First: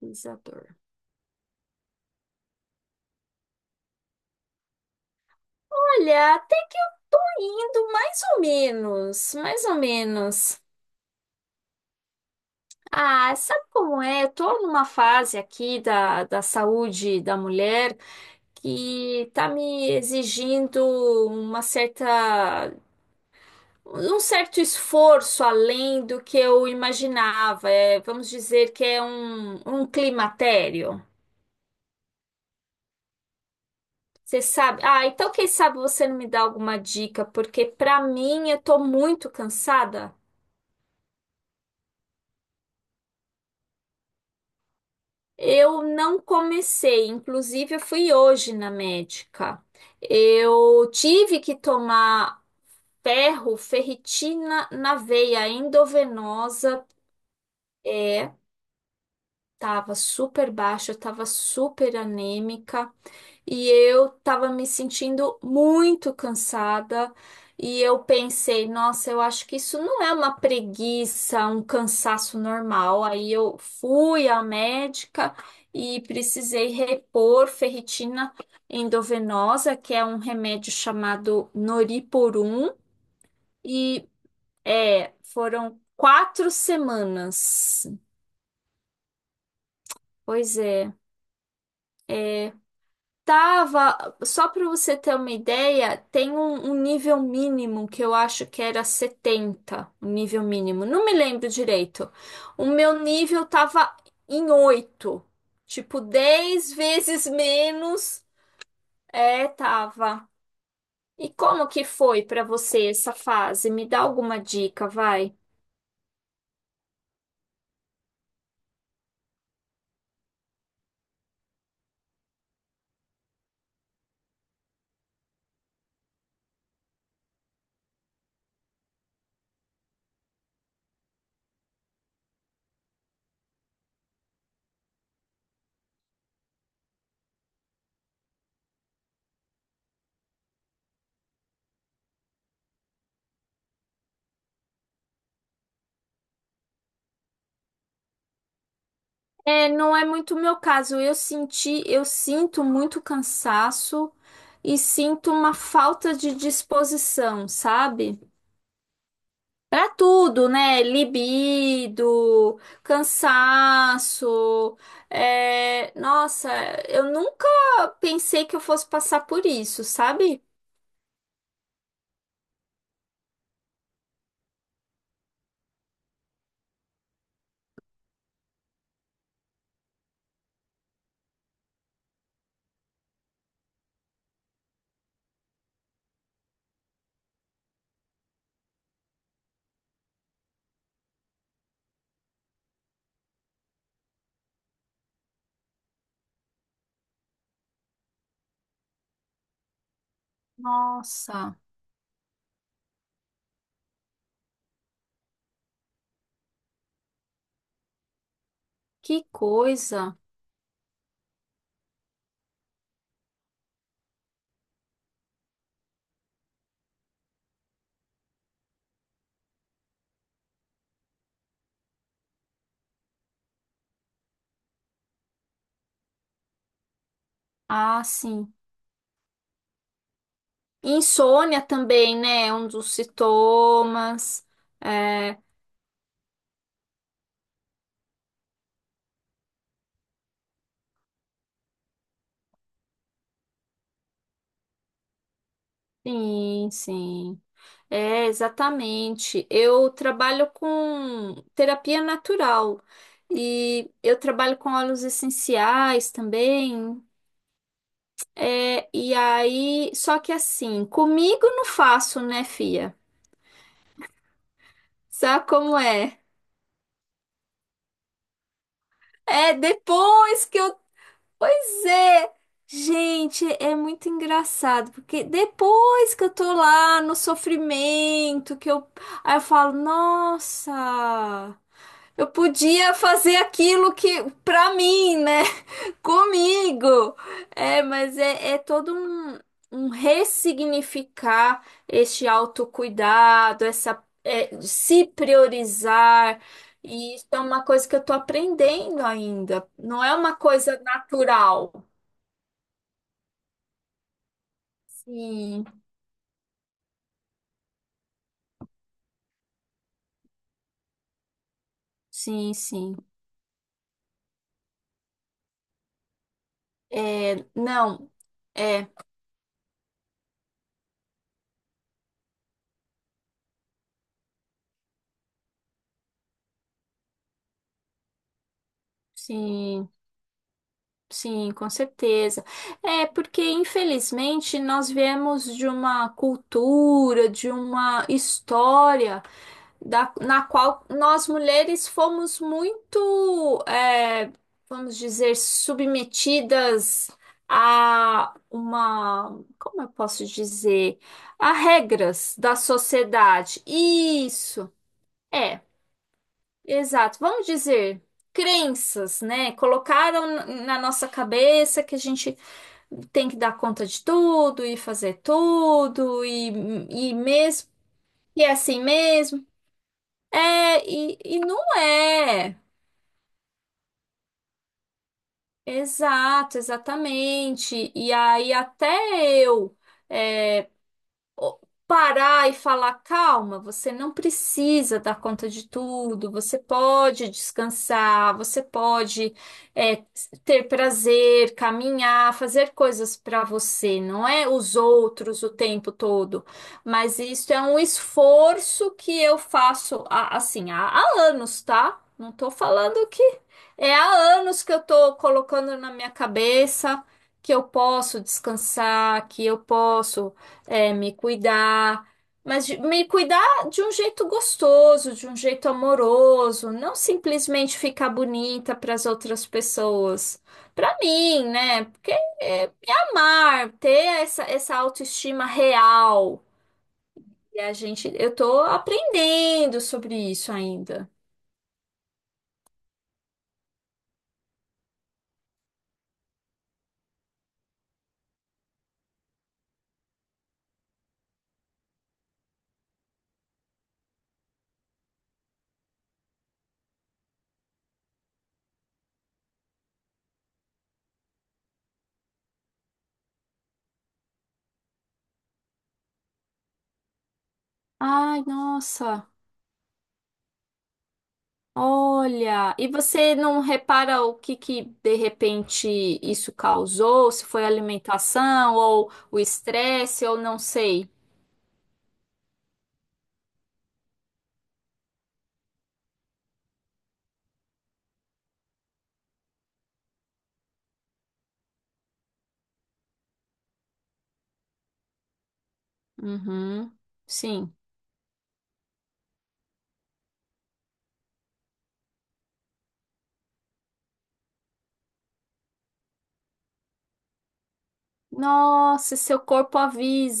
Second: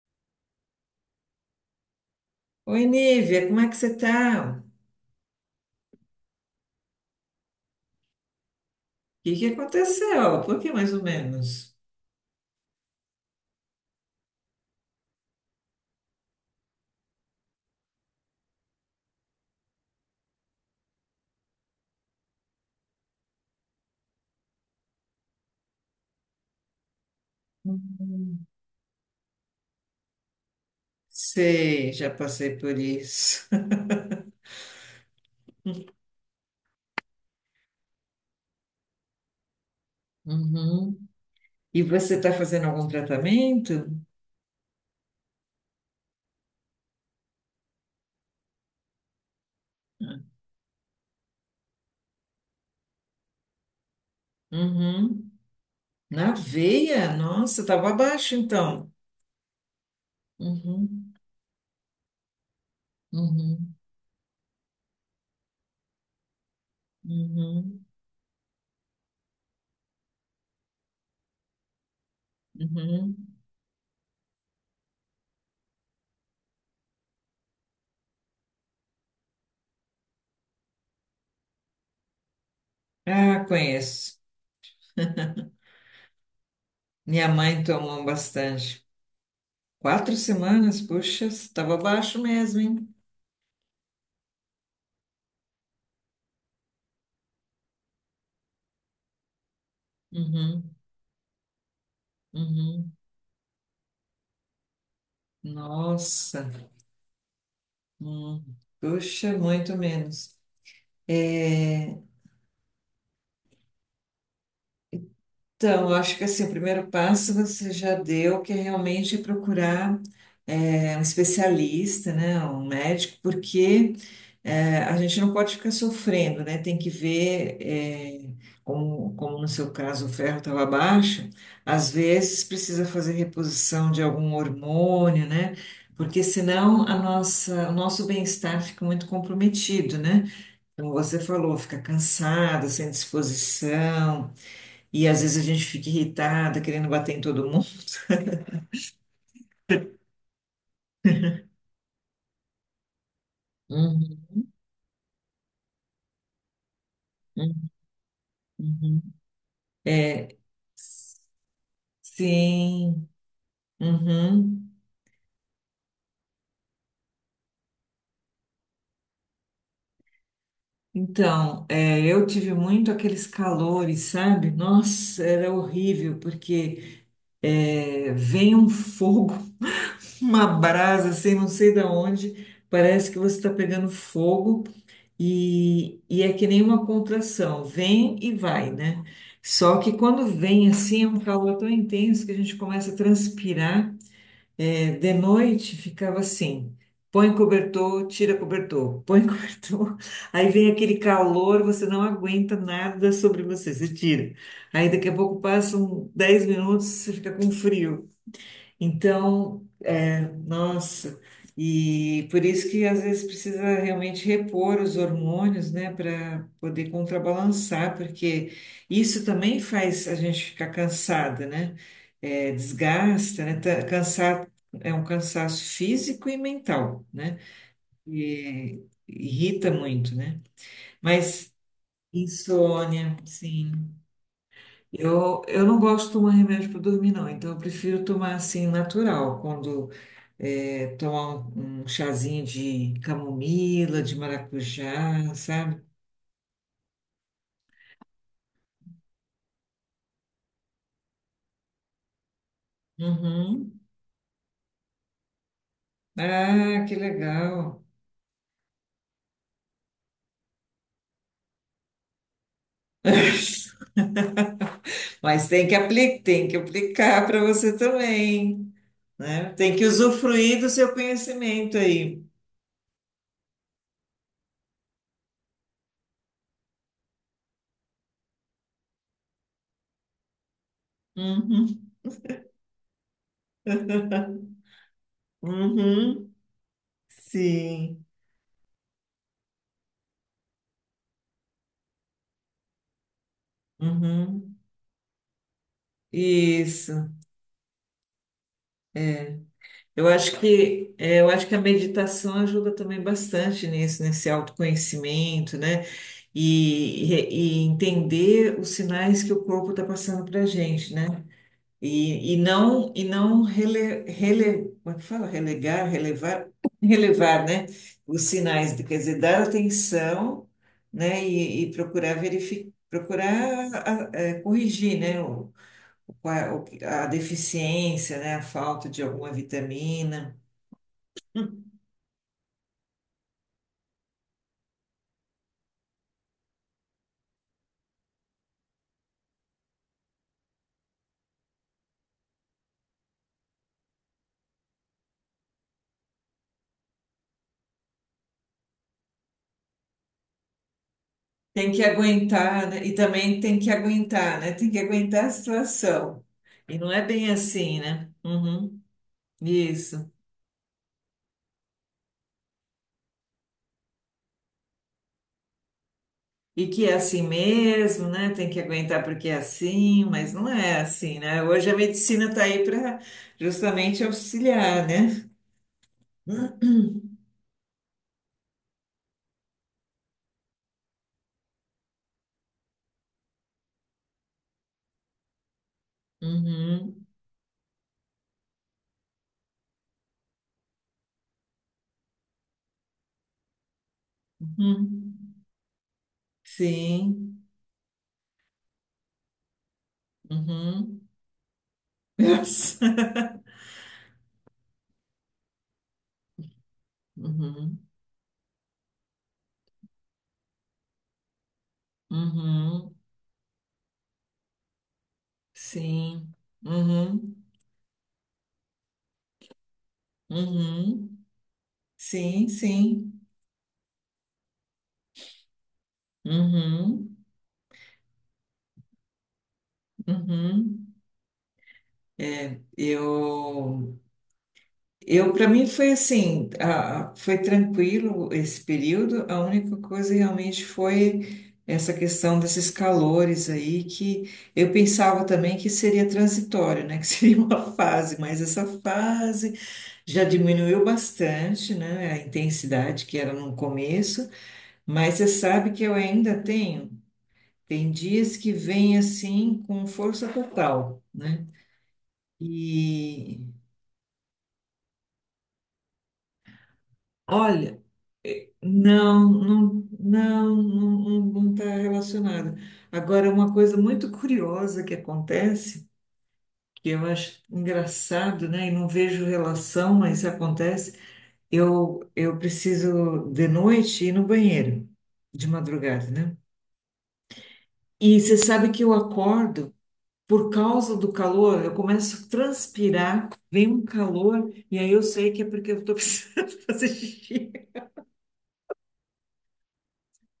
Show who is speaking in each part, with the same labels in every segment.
Speaker 1: Pesquisador.
Speaker 2: Oi, Nívia, como é que você tá? O
Speaker 1: Olha, até que eu tô indo mais ou
Speaker 2: que
Speaker 1: menos,
Speaker 2: que
Speaker 1: mais ou
Speaker 2: aconteceu? Por
Speaker 1: menos.
Speaker 2: que mais ou menos?
Speaker 1: Ah, sabe como é? Eu tô numa fase aqui da saúde da mulher que tá me exigindo uma certa, um certo esforço além do que eu imaginava. É, vamos
Speaker 2: Uhum.
Speaker 1: dizer que é um climatério.
Speaker 2: Sei, já passei por isso.
Speaker 1: Você sabe? Ah, então quem sabe você não me dá alguma dica, porque pra mim eu tô muito cansada.
Speaker 2: Uhum. E você está fazendo algum tratamento?
Speaker 1: Eu não comecei, inclusive eu fui hoje na médica. Eu tive que tomar ferro, ferritina na
Speaker 2: Uhum.
Speaker 1: veia
Speaker 2: Na
Speaker 1: endovenosa.
Speaker 2: veia? Nossa, estava abaixo então.
Speaker 1: Tava super baixa,
Speaker 2: Uhum.
Speaker 1: tava super anêmica e
Speaker 2: Uhum.
Speaker 1: eu tava me sentindo muito cansada. E
Speaker 2: Uhum.
Speaker 1: eu pensei, nossa, eu acho que isso não é uma preguiça, um cansaço normal. Aí
Speaker 2: Uhum.
Speaker 1: eu fui à médica e precisei repor ferritina endovenosa, que é um remédio chamado Noriporum,
Speaker 2: Ah,
Speaker 1: e
Speaker 2: conheço.
Speaker 1: foram quatro
Speaker 2: Minha mãe
Speaker 1: semanas.
Speaker 2: tomou bastante. Quatro
Speaker 1: Pois
Speaker 2: semanas,
Speaker 1: é.
Speaker 2: puxa, estava abaixo mesmo, hein?
Speaker 1: Tava, só para você ter uma ideia, tem um nível mínimo que eu acho que era 70 o nível
Speaker 2: Uhum.
Speaker 1: mínimo. Não me lembro direito. O
Speaker 2: Uhum.
Speaker 1: meu nível tava em 8, tipo
Speaker 2: Nossa.
Speaker 1: 10 vezes menos.
Speaker 2: Hum, puxa,
Speaker 1: É,
Speaker 2: muito
Speaker 1: tava.
Speaker 2: menos.
Speaker 1: E como que
Speaker 2: É,
Speaker 1: foi para você essa fase? Me dá alguma dica, vai.
Speaker 2: Então, eu acho que assim, o primeiro passo você já deu, que é realmente procurar um especialista, né, um médico, porque a gente não pode ficar sofrendo, né? Tem que ver, como no seu caso o ferro estava baixo, às vezes precisa fazer reposição de algum hormônio, né? Porque senão a nossa, o nosso bem-estar fica muito comprometido, né? Como você falou, fica cansada, sem disposição, e às vezes a gente fica irritada, querendo bater em todo mundo.
Speaker 1: É, não é muito o meu caso. Eu sinto muito cansaço
Speaker 2: Uhum,
Speaker 1: e sinto uma falta de disposição, sabe?
Speaker 2: uhum.
Speaker 1: Pra tudo, né? Libido,
Speaker 2: Sim, uhum.
Speaker 1: cansaço. Nossa, eu nunca pensei que eu fosse passar por isso, sabe?
Speaker 2: Então, eu tive muito aqueles calores, sabe? Nossa, era horrível, porque vem um fogo, uma brasa, assim, não sei da onde, parece que você está pegando fogo. E é que nem uma contração, vem e vai, né? Só que quando vem assim, é um calor tão intenso que a gente começa a transpirar. É, de noite ficava assim: põe cobertor, tira cobertor, põe cobertor. Aí vem aquele
Speaker 1: Nossa,
Speaker 2: calor, você não aguenta nada sobre você, você tira. Aí daqui a pouco passam 10 minutos, você fica com frio.
Speaker 1: que
Speaker 2: Então,
Speaker 1: coisa.
Speaker 2: nossa, e por isso que às vezes precisa realmente repor os hormônios, né, para poder contrabalançar, porque isso também faz a gente ficar cansada, né? É, desgasta, né? Cansar é um cansaço físico e mental, né?
Speaker 1: Ah, sim.
Speaker 2: E irrita muito, né? Mas
Speaker 1: Insônia também, né? Um dos
Speaker 2: insônia, sim.
Speaker 1: sintomas. É,
Speaker 2: Eu não gosto de tomar remédio para dormir, não. Então, eu prefiro tomar assim, natural. Quando tomar um chazinho de camomila, de maracujá, sabe?
Speaker 1: sim, sim. É, exatamente. Eu trabalho com terapia natural
Speaker 2: Uhum.
Speaker 1: e eu trabalho com óleos essenciais
Speaker 2: Ah, que
Speaker 1: também.
Speaker 2: legal.
Speaker 1: É, e aí, só que assim, comigo não faço, né, fia? Sabe
Speaker 2: Mas
Speaker 1: como é?
Speaker 2: tem que aplicar para você também, né?
Speaker 1: É
Speaker 2: Tem que
Speaker 1: depois que
Speaker 2: usufruir do
Speaker 1: eu.
Speaker 2: seu conhecimento
Speaker 1: Pois
Speaker 2: aí.
Speaker 1: é! Gente, é muito engraçado, porque depois que eu tô lá no sofrimento, que eu. Aí eu falo, nossa!
Speaker 2: Uhum.
Speaker 1: Eu podia fazer aquilo que, pra mim, né?
Speaker 2: Uhum.
Speaker 1: Comigo. É,
Speaker 2: Sim.
Speaker 1: mas é todo um ressignificar este autocuidado, essa,
Speaker 2: Uhum.
Speaker 1: é, se priorizar.
Speaker 2: Isso.
Speaker 1: E isso é uma coisa que eu tô aprendendo ainda. Não
Speaker 2: Eu
Speaker 1: é uma
Speaker 2: acho
Speaker 1: coisa
Speaker 2: que a
Speaker 1: natural.
Speaker 2: meditação ajuda também bastante nisso, nesse autoconhecimento,
Speaker 1: Sim,
Speaker 2: né? E entender os sinais que o corpo está passando para a gente, né? E, e
Speaker 1: sim,
Speaker 2: não,
Speaker 1: sim.
Speaker 2: e não como é que fala? Relegar, relevar, relevar,
Speaker 1: É,
Speaker 2: né?
Speaker 1: não,
Speaker 2: Os sinais,
Speaker 1: é,
Speaker 2: quer dizer, dar atenção, né? E procurar verificar, procurar corrigir, né? A deficiência, né? A falta de alguma
Speaker 1: sim.
Speaker 2: vitamina.
Speaker 1: Sim, com certeza. É porque, infelizmente, nós viemos de uma cultura, de uma história na qual nós mulheres fomos muito, vamos dizer, submetidas como eu posso dizer, a
Speaker 2: Tem que
Speaker 1: regras da
Speaker 2: aguentar, né? E também tem
Speaker 1: sociedade.
Speaker 2: que aguentar, né?
Speaker 1: Isso,
Speaker 2: Tem que aguentar a
Speaker 1: é,
Speaker 2: situação. E não é
Speaker 1: exato.
Speaker 2: bem
Speaker 1: Vamos
Speaker 2: assim,
Speaker 1: dizer
Speaker 2: né? Uhum,
Speaker 1: crenças, né?
Speaker 2: isso.
Speaker 1: Colocaram na nossa cabeça que a gente tem que dar conta de tudo e fazer tudo e,
Speaker 2: E que é
Speaker 1: e
Speaker 2: assim
Speaker 1: mesmo
Speaker 2: mesmo, né?
Speaker 1: e
Speaker 2: Tem
Speaker 1: é
Speaker 2: que
Speaker 1: assim
Speaker 2: aguentar porque é
Speaker 1: mesmo.
Speaker 2: assim, mas não é
Speaker 1: É,
Speaker 2: assim,
Speaker 1: e
Speaker 2: né?
Speaker 1: não
Speaker 2: Hoje a medicina está
Speaker 1: é.
Speaker 2: aí para justamente auxiliar, né?
Speaker 1: Exato, exatamente. E aí até eu é, o- parar e falar, calma, você não precisa dar conta de tudo, você
Speaker 2: Uhum,
Speaker 1: pode descansar, você pode é, ter prazer, caminhar, fazer coisas para você, não é os
Speaker 2: uhum,
Speaker 1: outros o tempo todo, mas
Speaker 2: sim.
Speaker 1: isso é um esforço que eu faço assim há,
Speaker 2: Uhum.
Speaker 1: há anos, tá? Não tô falando que é há anos que eu tô colocando na minha cabeça que eu
Speaker 2: Uhum,
Speaker 1: posso descansar, que eu posso me cuidar, mas
Speaker 2: uhum,
Speaker 1: me cuidar de um jeito gostoso, de um jeito
Speaker 2: sim.
Speaker 1: amoroso, não
Speaker 2: Uhum,
Speaker 1: simplesmente ficar bonita para as outras pessoas. Para
Speaker 2: uhum,
Speaker 1: mim, né? Porque
Speaker 2: sim,
Speaker 1: me
Speaker 2: sim.
Speaker 1: amar, ter essa autoestima real.
Speaker 2: Uhum.
Speaker 1: E eu tô aprendendo sobre isso
Speaker 2: Uhum.
Speaker 1: ainda.
Speaker 2: É, eu, eu para mim foi assim, foi tranquilo esse período. A única coisa realmente foi essa questão desses calores aí que eu pensava também que seria transitório, né? Que seria uma fase, mas essa fase já diminuiu bastante, né? A intensidade que era no começo, mas você sabe que eu ainda tenho. Tem dias
Speaker 1: Ai,
Speaker 2: que vem
Speaker 1: nossa.
Speaker 2: assim com força total, né?
Speaker 1: Olha, e você
Speaker 2: E
Speaker 1: não repara o que que de repente isso causou? Se foi a
Speaker 2: Olha,
Speaker 1: alimentação ou
Speaker 2: não,
Speaker 1: o
Speaker 2: não,
Speaker 1: estresse ou
Speaker 2: não,
Speaker 1: não sei.
Speaker 2: não, não está relacionada. Agora, uma coisa muito curiosa que acontece, que eu acho engraçado, né? E não vejo relação, mas acontece. Eu preciso de noite ir no banheiro, de madrugada, né?
Speaker 1: Uhum, sim.
Speaker 2: E você sabe que eu acordo por causa do calor, eu começo a transpirar, vem um calor, e aí eu sei que é porque eu estou precisando fazer xixi.
Speaker 1: Nossa, seu corpo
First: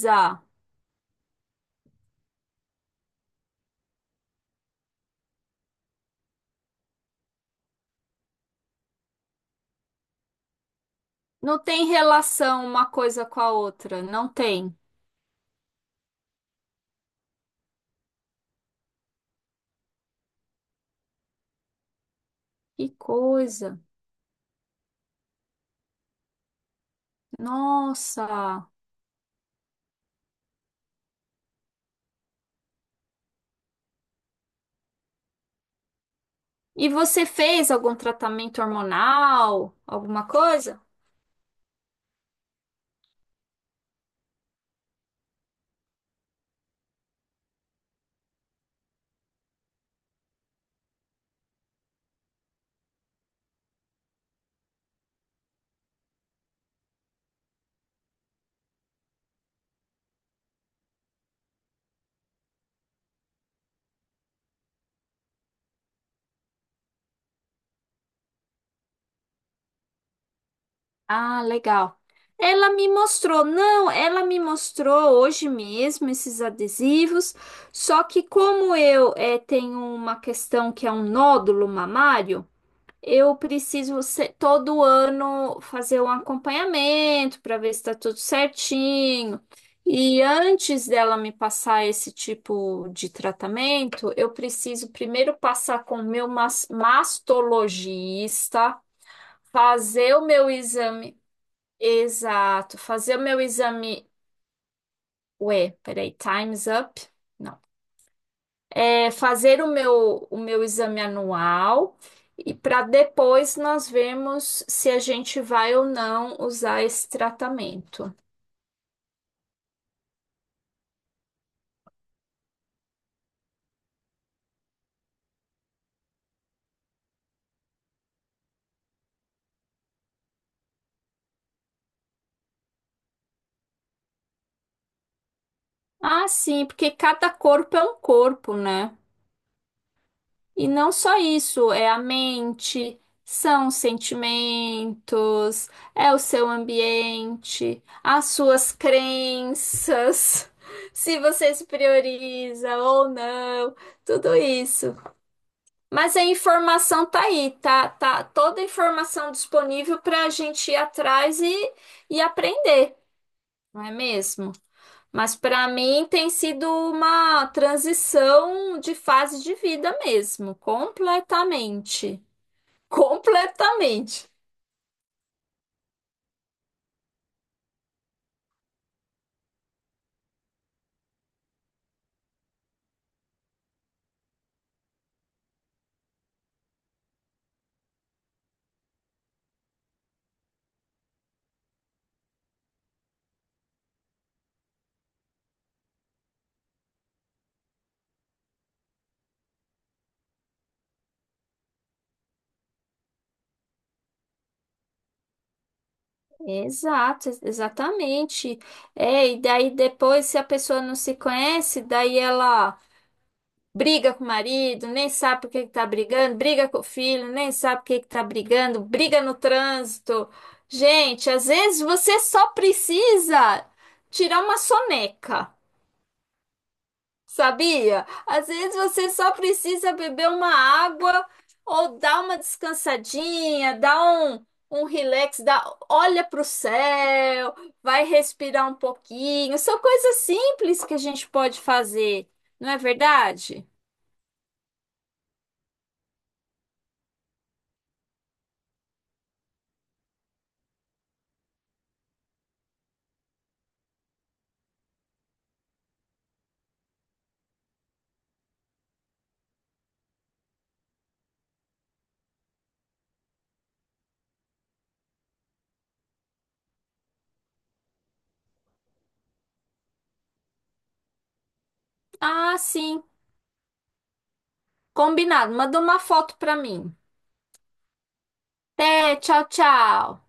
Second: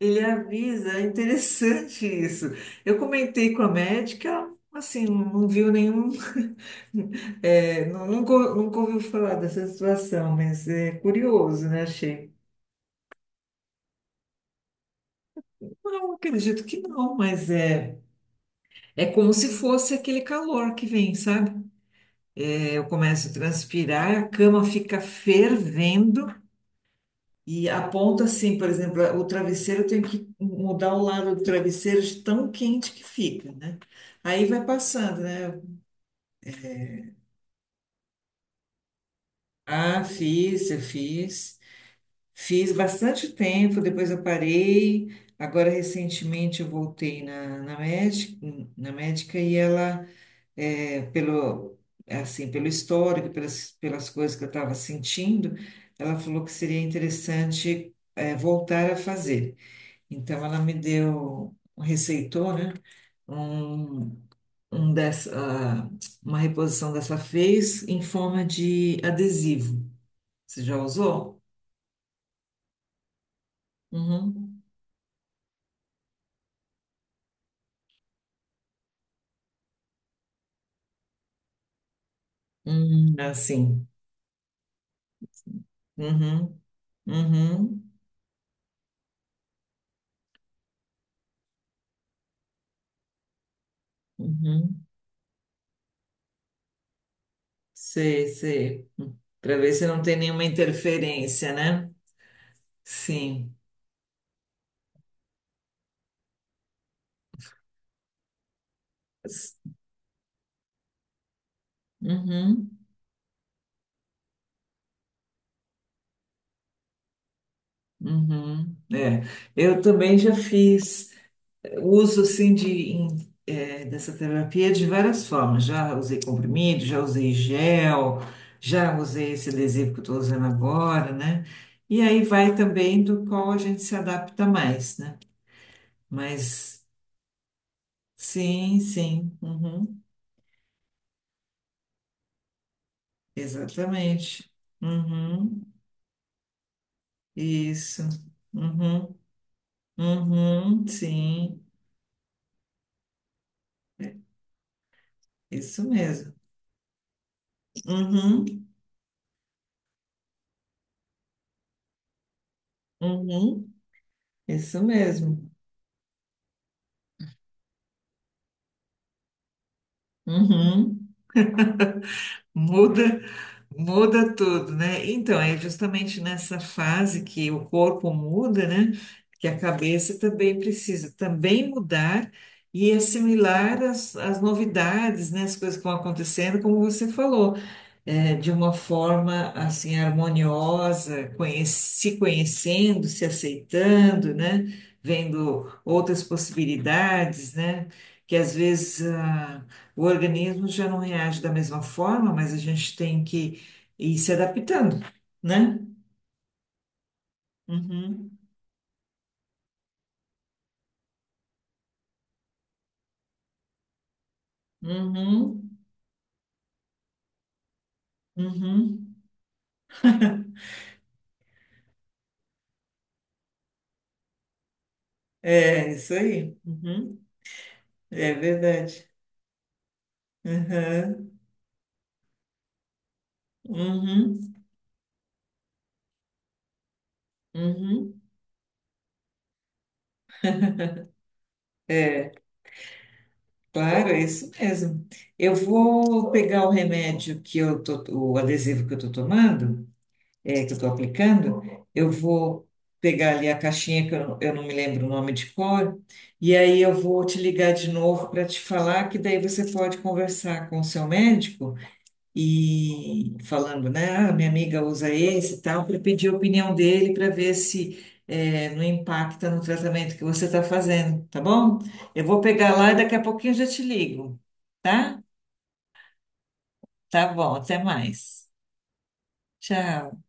Speaker 2: Ele avisa, é interessante isso. Eu comentei com a médica, assim, não viu nenhum, não, nunca ouviu falar dessa situação, mas é
Speaker 1: Não
Speaker 2: curioso, né?
Speaker 1: tem
Speaker 2: Achei.
Speaker 1: relação uma coisa com a outra, não tem.
Speaker 2: Não, acredito que não, mas é, é como se fosse aquele calor que vem, sabe? É, eu
Speaker 1: Que
Speaker 2: começo a
Speaker 1: coisa.
Speaker 2: transpirar, a cama fica fervendo e aponta assim, por
Speaker 1: Nossa.
Speaker 2: exemplo, o travesseiro, eu tenho que mudar o lado do travesseiro de tão quente que fica, né? Aí vai passando, né?
Speaker 1: E você fez algum tratamento hormonal,
Speaker 2: Ah,
Speaker 1: alguma
Speaker 2: fiz, eu
Speaker 1: coisa?
Speaker 2: fiz. Fiz bastante tempo, depois eu parei. Agora, recentemente, eu voltei na médica, e ela, pelo, assim, pelo histórico, pelas, pelas coisas que eu estava sentindo, ela falou que seria interessante, voltar a fazer. Então, ela me deu, receitou, né, um, um dessa, ah, uma reposição dessa fez em forma de adesivo. Você já usou?
Speaker 1: Ah, legal. Ela me mostrou, não, ela me
Speaker 2: Uhum.
Speaker 1: mostrou hoje mesmo esses adesivos, só que como eu tenho uma questão que é um nódulo mamário, eu
Speaker 2: Assim.
Speaker 1: preciso todo ano fazer um
Speaker 2: Uhum.
Speaker 1: acompanhamento para ver se
Speaker 2: Uhum.
Speaker 1: está tudo certinho. E antes dela me passar esse tipo de tratamento, eu
Speaker 2: Uhum.
Speaker 1: preciso primeiro passar com o meu
Speaker 2: Sei,
Speaker 1: mastologista,
Speaker 2: sei. Para ver se não
Speaker 1: fazer
Speaker 2: tem
Speaker 1: o
Speaker 2: nenhuma
Speaker 1: meu exame.
Speaker 2: interferência, né?
Speaker 1: Exato. Fazer o meu
Speaker 2: Sim.
Speaker 1: exame. Ué, peraí, time's up? Não. É fazer o meu exame anual e
Speaker 2: Uhum.
Speaker 1: para depois nós vermos se a gente vai ou não usar esse tratamento.
Speaker 2: Uhum. É. Eu também já fiz uso assim em- dessa terapia de várias formas. Já usei comprimido, já usei gel, já usei esse adesivo que eu estou usando agora, né? E aí vai também do qual a gente se adapta mais, né?
Speaker 1: Ah, sim,
Speaker 2: Mas
Speaker 1: porque cada corpo é um corpo,
Speaker 2: sim,
Speaker 1: né?
Speaker 2: sim. Uhum.
Speaker 1: E não só isso, é a mente, são os
Speaker 2: Exatamente. Uhum.
Speaker 1: sentimentos, é o seu ambiente,
Speaker 2: Isso.
Speaker 1: as suas
Speaker 2: Uhum.
Speaker 1: crenças,
Speaker 2: Uhum.
Speaker 1: se você
Speaker 2: Sim,
Speaker 1: se prioriza ou não, tudo isso.
Speaker 2: isso
Speaker 1: Mas a
Speaker 2: mesmo.
Speaker 1: informação tá aí, tá toda a
Speaker 2: Uhum.
Speaker 1: informação disponível para a gente ir atrás e aprender,
Speaker 2: Uhum.
Speaker 1: não é mesmo?
Speaker 2: Isso
Speaker 1: Mas
Speaker 2: mesmo.
Speaker 1: para mim tem sido uma transição de fase de vida mesmo,
Speaker 2: Uhum.
Speaker 1: completamente.
Speaker 2: Muda,
Speaker 1: Completamente.
Speaker 2: muda tudo, né? Então, é justamente nessa fase que o corpo muda, né? Que a cabeça também precisa também mudar e assimilar as novidades, né? As coisas que vão acontecendo, como você falou. De uma forma assim harmoniosa, se conhecendo, se aceitando, né? Vendo outras possibilidades, né? Que às vezes ah, o organismo já não reage da mesma forma, mas a gente tem que ir se adaptando, né?
Speaker 1: Exato,
Speaker 2: Uhum,
Speaker 1: exatamente. É, e daí depois, se a pessoa não se conhece, daí ela briga com o marido, nem sabe por que que
Speaker 2: uhum,
Speaker 1: tá brigando, briga com o filho, nem sabe por que que tá brigando,
Speaker 2: uhum.
Speaker 1: briga no trânsito. Gente, às vezes você só precisa tirar uma soneca.
Speaker 2: É isso aí. Uhum.
Speaker 1: Sabia?
Speaker 2: É
Speaker 1: Às vezes
Speaker 2: verdade.
Speaker 1: você só precisa beber uma água
Speaker 2: Uhum,
Speaker 1: ou dar uma descansadinha, dar um,
Speaker 2: uhum,
Speaker 1: um relax, olha para o céu, vai
Speaker 2: uhum.
Speaker 1: respirar um pouquinho. São coisas simples que a gente pode fazer,
Speaker 2: É.
Speaker 1: não é verdade?
Speaker 2: Claro, é isso mesmo. Eu vou pegar o remédio que eu tô, o adesivo que eu estou tomando, que eu estou aplicando, eu vou pegar ali a caixinha que eu não me lembro o nome de cor, e aí eu vou te ligar de novo para te falar que daí você pode conversar com o seu médico e falando, né? Ah, minha amiga usa esse e tal, para pedir a opinião dele para ver se não impacta no tratamento que você está fazendo, tá bom? Eu vou
Speaker 1: Ah,
Speaker 2: pegar lá e
Speaker 1: sim.
Speaker 2: daqui a pouquinho eu já te ligo, tá?
Speaker 1: Combinado. Manda uma foto para mim.
Speaker 2: Tá bom, até mais.
Speaker 1: Até, tchau, tchau.
Speaker 2: Tchau.